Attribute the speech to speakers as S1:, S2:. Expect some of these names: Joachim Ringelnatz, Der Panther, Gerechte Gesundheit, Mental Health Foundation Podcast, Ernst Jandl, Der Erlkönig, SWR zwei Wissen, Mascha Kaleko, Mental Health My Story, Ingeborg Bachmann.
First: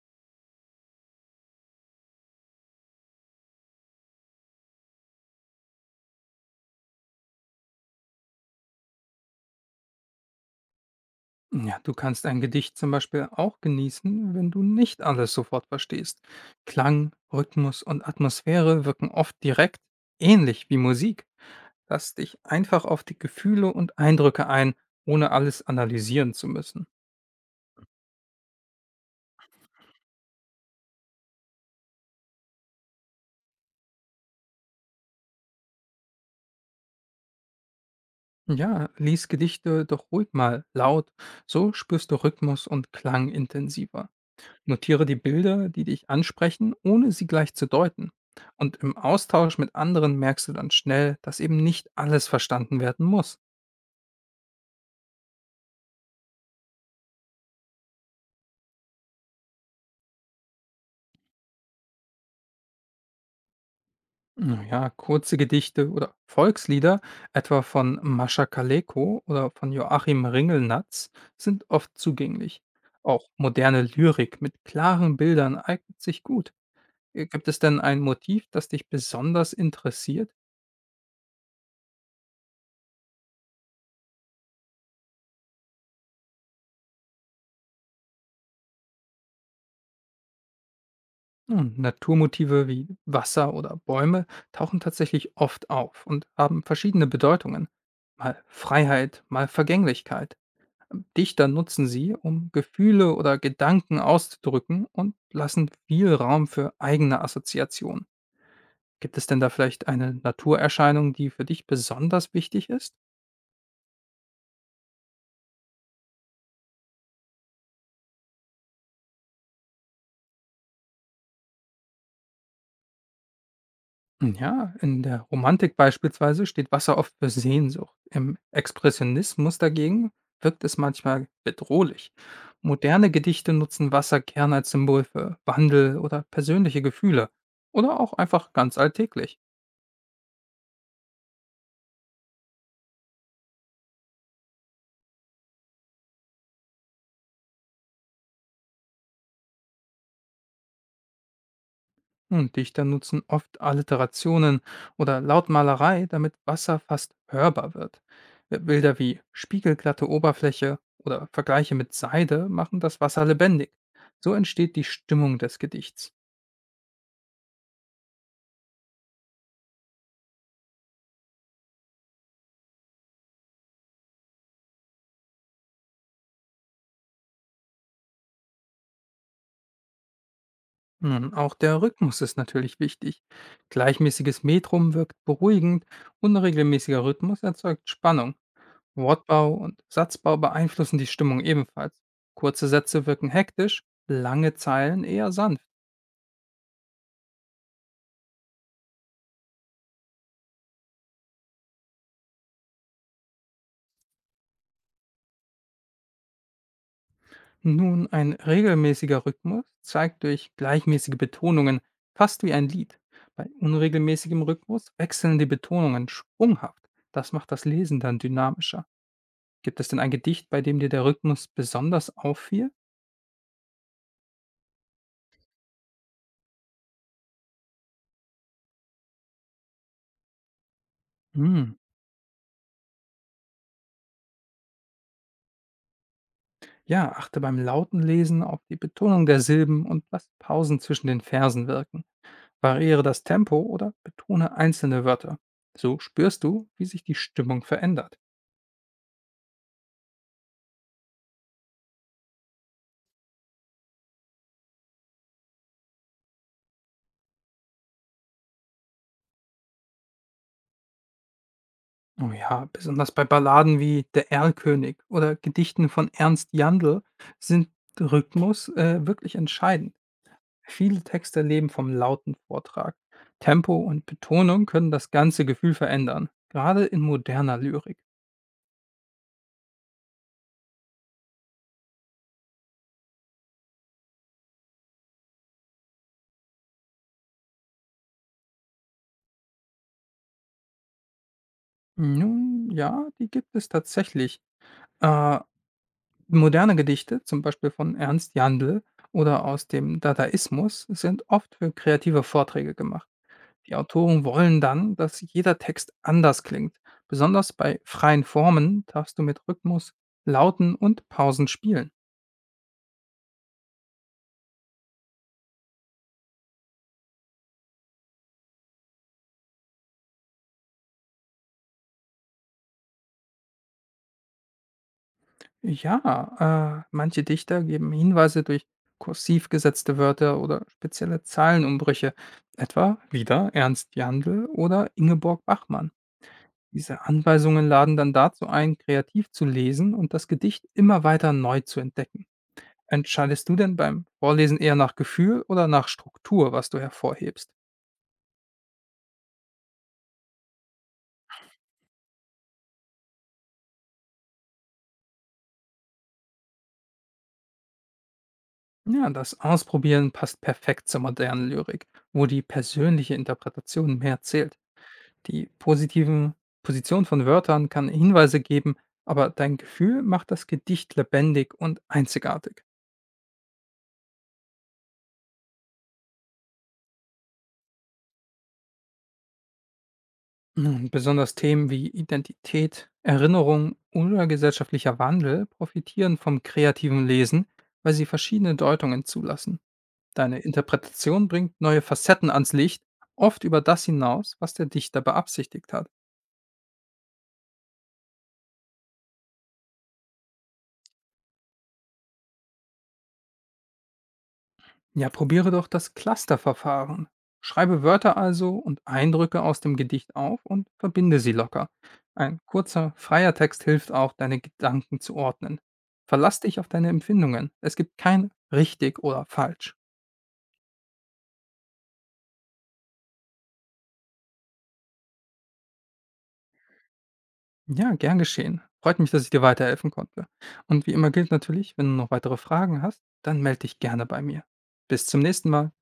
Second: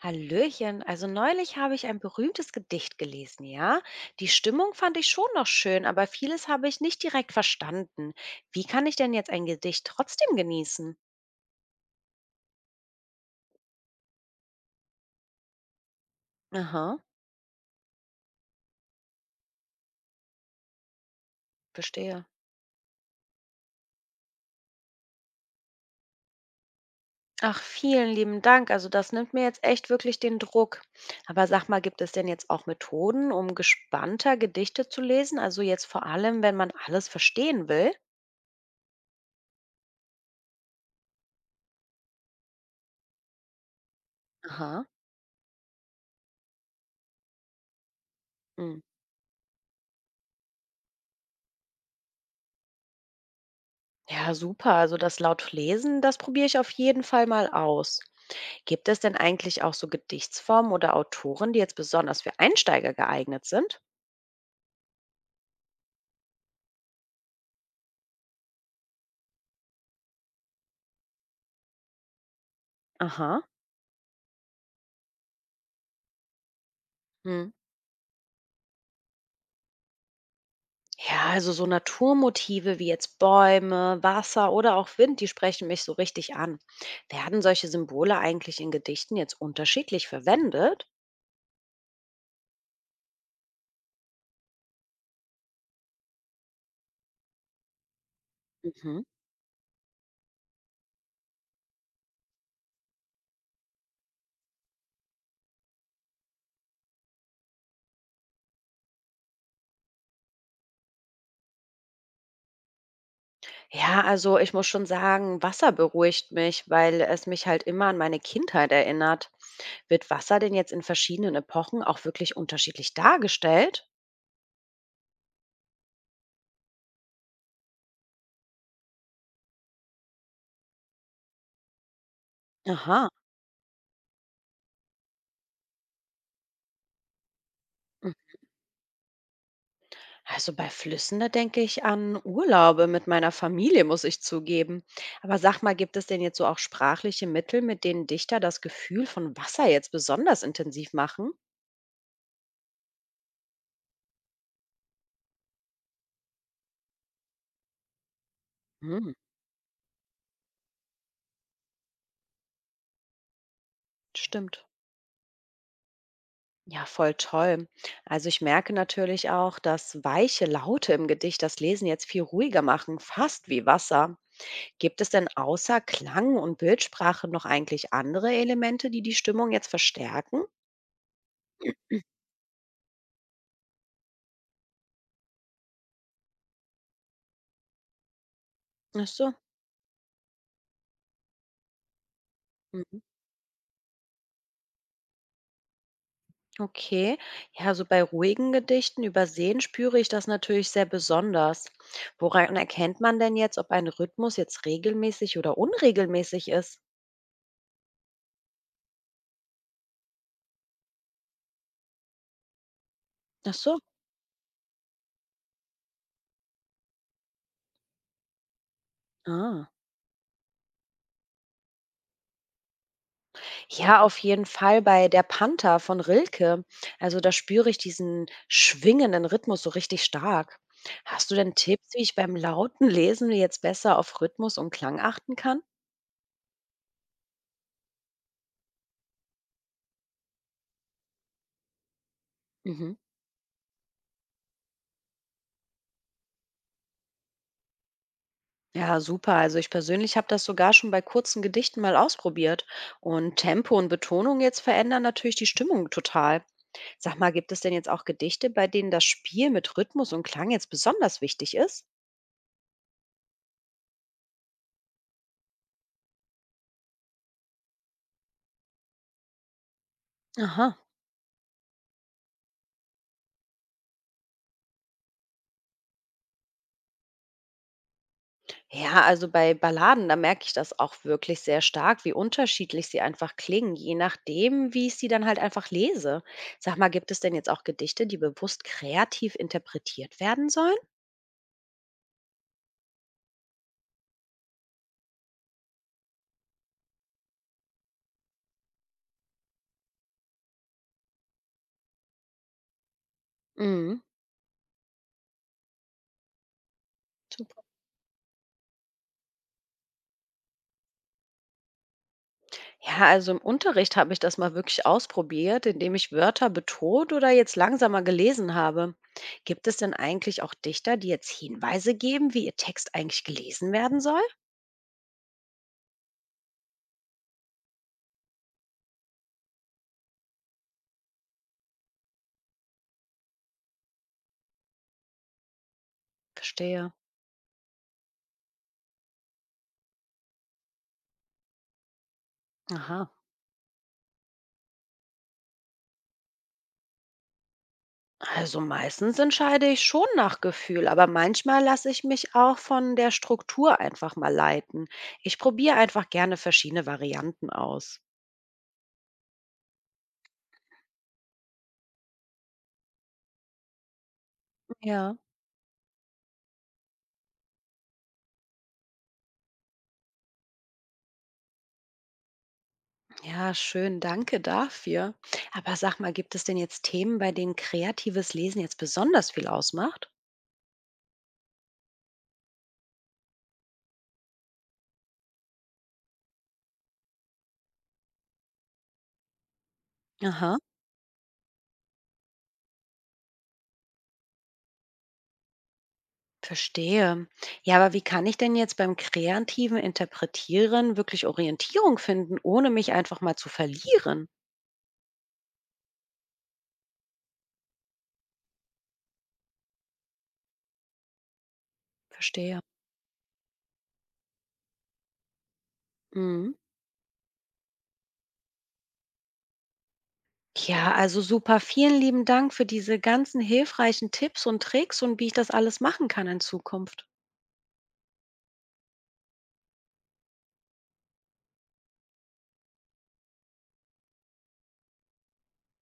S1: Hallöchen, also neulich habe ich ein berühmtes Gedicht gelesen, ja? Die Stimmung fand ich schon noch schön, aber vieles habe ich nicht direkt verstanden. Wie kann ich denn jetzt ein Gedicht trotzdem genießen?
S2: Ja, du kannst ein Gedicht zum Beispiel auch genießen, wenn du nicht alles sofort verstehst.
S1: Aha,
S2: Klang, Rhythmus und Atmosphäre wirken oft direkt, ähnlich wie Musik. Lass
S1: verstehe.
S2: dich einfach auf die Gefühle und Eindrücke ein, ohne alles analysieren zu müssen.
S1: Ach, vielen lieben Dank. Also das nimmt mir jetzt echt wirklich den Druck. Aber sag mal, gibt es denn jetzt auch Methoden, um gespannter Gedichte zu lesen? Also jetzt vor allem, wenn man alles verstehen will?
S2: Ja, lies Gedichte doch ruhig mal laut, so spürst du Rhythmus und Klang intensiver.
S1: Aha.
S2: Notiere die Bilder, die dich ansprechen, ohne sie gleich zu deuten. Und
S1: Mm.
S2: im Austausch mit anderen merkst du dann schnell, dass eben nicht alles verstanden werden muss.
S1: Ja, super. Also das laut lesen, das probiere ich auf jeden Fall mal aus. Gibt es denn eigentlich auch so Gedichtsformen oder Autoren, die jetzt besonders für Einsteiger geeignet sind?
S2: Naja, kurze Gedichte oder Volkslieder, etwa von Mascha Kaleko oder von Joachim Ringelnatz, sind oft zugänglich. Auch
S1: Aha.
S2: moderne Lyrik mit klaren Bildern eignet sich gut. Gibt
S1: Hm.
S2: es denn ein Motiv, das dich besonders interessiert?
S1: Ja, also so Naturmotive wie jetzt Bäume, Wasser oder auch Wind, die sprechen mich so richtig an. Werden solche Symbole eigentlich in Gedichten jetzt unterschiedlich verwendet?
S2: Nun, Naturmotive wie Wasser oder Bäume tauchen tatsächlich oft auf und haben verschiedene Bedeutungen. Mal
S1: Mhm.
S2: Freiheit, mal Vergänglichkeit. Dichter nutzen sie, um Gefühle oder Gedanken auszudrücken und lassen viel Raum für eigene Assoziationen. Gibt es denn da vielleicht eine Naturerscheinung, die für dich besonders wichtig ist?
S1: Ja, also ich muss schon sagen, Wasser beruhigt mich, weil es mich halt immer an meine Kindheit erinnert. Wird Wasser denn jetzt in verschiedenen Epochen auch wirklich unterschiedlich dargestellt?
S2: Hm, ja, in der Romantik beispielsweise steht Wasser oft für Sehnsucht. Im Expressionismus dagegen wirkt es manchmal bedrohlich.
S1: Aha.
S2: Moderne Gedichte nutzen Wasser gern als Symbol für Wandel oder persönliche Gefühle oder auch einfach ganz alltäglich.
S1: Also bei Flüssen, da denke ich an Urlaube mit meiner Familie, muss ich zugeben. Aber sag mal, gibt es denn jetzt so auch sprachliche Mittel, mit denen Dichter das Gefühl von Wasser jetzt besonders intensiv machen?
S2: Und Dichter nutzen oft Alliterationen oder Lautmalerei, damit Wasser fast hörbar wird. Bilder
S1: Hm,
S2: wie spiegelglatte Oberfläche oder Vergleiche mit Seide machen das Wasser lebendig. So
S1: stimmt.
S2: entsteht die Stimmung des Gedichts.
S1: Ja, voll toll. Also ich merke natürlich auch, dass weiche Laute im Gedicht das Lesen jetzt viel ruhiger machen, fast wie Wasser. Gibt es denn außer Klang und Bildsprache noch eigentlich andere Elemente, die die Stimmung jetzt verstärken?
S2: Nun, auch der Rhythmus ist natürlich wichtig. Gleichmäßiges Metrum wirkt beruhigend, unregelmäßiger Rhythmus erzeugt Spannung.
S1: Ach so.
S2: Wortbau und Satzbau beeinflussen die Stimmung ebenfalls. Kurze Sätze wirken hektisch, lange Zeilen eher sanft.
S1: Okay, ja, so bei ruhigen Gedichten übersehen spüre ich das natürlich sehr besonders. Woran erkennt man denn jetzt, ob ein Rhythmus jetzt regelmäßig oder unregelmäßig ist?
S2: Nun, ein regelmäßiger Rhythmus zeigt durch gleichmäßige Betonungen fast wie ein Lied. Bei
S1: Ach so.
S2: unregelmäßigem Rhythmus wechseln die Betonungen sprunghaft. Das macht das Lesen dann dynamischer.
S1: Ah.
S2: Gibt es denn ein Gedicht, bei dem dir der Rhythmus besonders auffiel?
S1: Ja, auf jeden Fall bei Der Panther von Rilke. Also da spüre ich diesen schwingenden Rhythmus so richtig stark. Hast du denn
S2: Hm.
S1: Tipps, wie ich beim lauten Lesen jetzt besser auf Rhythmus und Klang achten kann?
S2: Ja, achte beim lauten Lesen auf die Betonung der Silben und lass Pausen zwischen den Versen wirken.
S1: Mhm.
S2: Variere das Tempo oder betone einzelne Wörter. So spürst du, wie sich die Stimmung verändert.
S1: Ja, super. Also ich persönlich habe das sogar schon bei kurzen Gedichten mal ausprobiert. Und Tempo und Betonung jetzt verändern natürlich die Stimmung total. Sag mal, gibt es denn jetzt auch Gedichte, bei denen das Spiel mit Rhythmus und Klang jetzt besonders wichtig ist?
S2: Oh ja, besonders bei Balladen wie Der Erlkönig oder Gedichten von Ernst Jandl sind Rhythmus wirklich entscheidend.
S1: Aha.
S2: Viele Texte leben vom lauten Vortrag. Tempo und Betonung können das ganze Gefühl verändern, gerade in moderner Lyrik.
S1: Ja, also bei Balladen, da merke ich das auch wirklich sehr stark, wie unterschiedlich sie einfach klingen, je nachdem, wie ich sie dann halt einfach lese. Sag mal, gibt es denn jetzt auch Gedichte, die bewusst kreativ interpretiert werden sollen?
S2: Nun ja, die gibt es tatsächlich. Äh, Moderne Gedichte, zum Beispiel von Ernst Jandl oder aus dem Dadaismus, sind oft für kreative Vorträge gemacht. Die
S1: Mhm.
S2: Autoren wollen dann, dass jeder Text anders klingt. Besonders bei freien Formen darfst du mit Rhythmus, Lauten und Pausen spielen.
S1: Ja, also im Unterricht habe ich das mal wirklich ausprobiert, indem ich Wörter betont oder jetzt langsamer gelesen habe. Gibt es denn eigentlich auch Dichter, die jetzt Hinweise geben, wie ihr Text eigentlich gelesen werden soll?
S2: Ja, manche Dichter geben Hinweise durch kursiv gesetzte Wörter oder spezielle Zeilenumbrüche, etwa wieder Ernst Jandl oder Ingeborg Bachmann.
S1: Verstehe.
S2: Diese Anweisungen laden dann dazu ein, kreativ zu lesen und das Gedicht immer weiter neu zu entdecken.
S1: Aha.
S2: Entscheidest du denn beim Vorlesen eher nach Gefühl oder nach Struktur, was du hervorhebst?
S1: Also meistens entscheide ich schon nach Gefühl, aber manchmal lasse ich mich auch von der Struktur einfach mal leiten. Ich probiere einfach gerne verschiedene Varianten aus.
S2: Ja, das Ausprobieren passt perfekt zur modernen Lyrik, wo die persönliche Interpretation mehr zählt.
S1: Ja.
S2: Die positiven Position von Wörtern kann Hinweise geben, aber dein Gefühl macht das Gedicht lebendig und einzigartig.
S1: Ja, schön, danke dafür. Aber sag mal, gibt es denn jetzt Themen, bei denen kreatives Lesen jetzt besonders viel ausmacht?
S2: Nun, besonders Themen wie Identität, Erinnerung oder gesellschaftlicher Wandel profitieren vom kreativen Lesen, weil sie verschiedene Deutungen zulassen. Deine
S1: Aha,
S2: Interpretation bringt neue Facetten ans Licht, oft über das hinaus, was der Dichter beabsichtigt hat.
S1: verstehe. Ja, aber wie kann ich denn jetzt beim kreativen Interpretieren wirklich Orientierung finden, ohne mich einfach mal zu verlieren?
S2: Ja, probiere doch das Clusterverfahren. Schreibe Wörter also und Eindrücke aus dem Gedicht auf und verbinde sie locker. Ein
S1: Verstehe.
S2: kurzer, freier Text hilft auch, deine Gedanken zu ordnen. Verlass
S1: Mhm.
S2: dich auf deine Empfindungen. Es gibt kein richtig oder falsch.
S1: Ja, also super. Vielen lieben Dank für diese ganzen hilfreichen Tipps und Tricks und wie ich das alles machen kann in Zukunft.
S2: Ja, gern geschehen. Freut mich, dass ich dir weiterhelfen konnte. Und wie immer gilt natürlich, wenn du noch weitere Fragen hast, dann melde dich gerne bei mir. Bis zum nächsten Mal.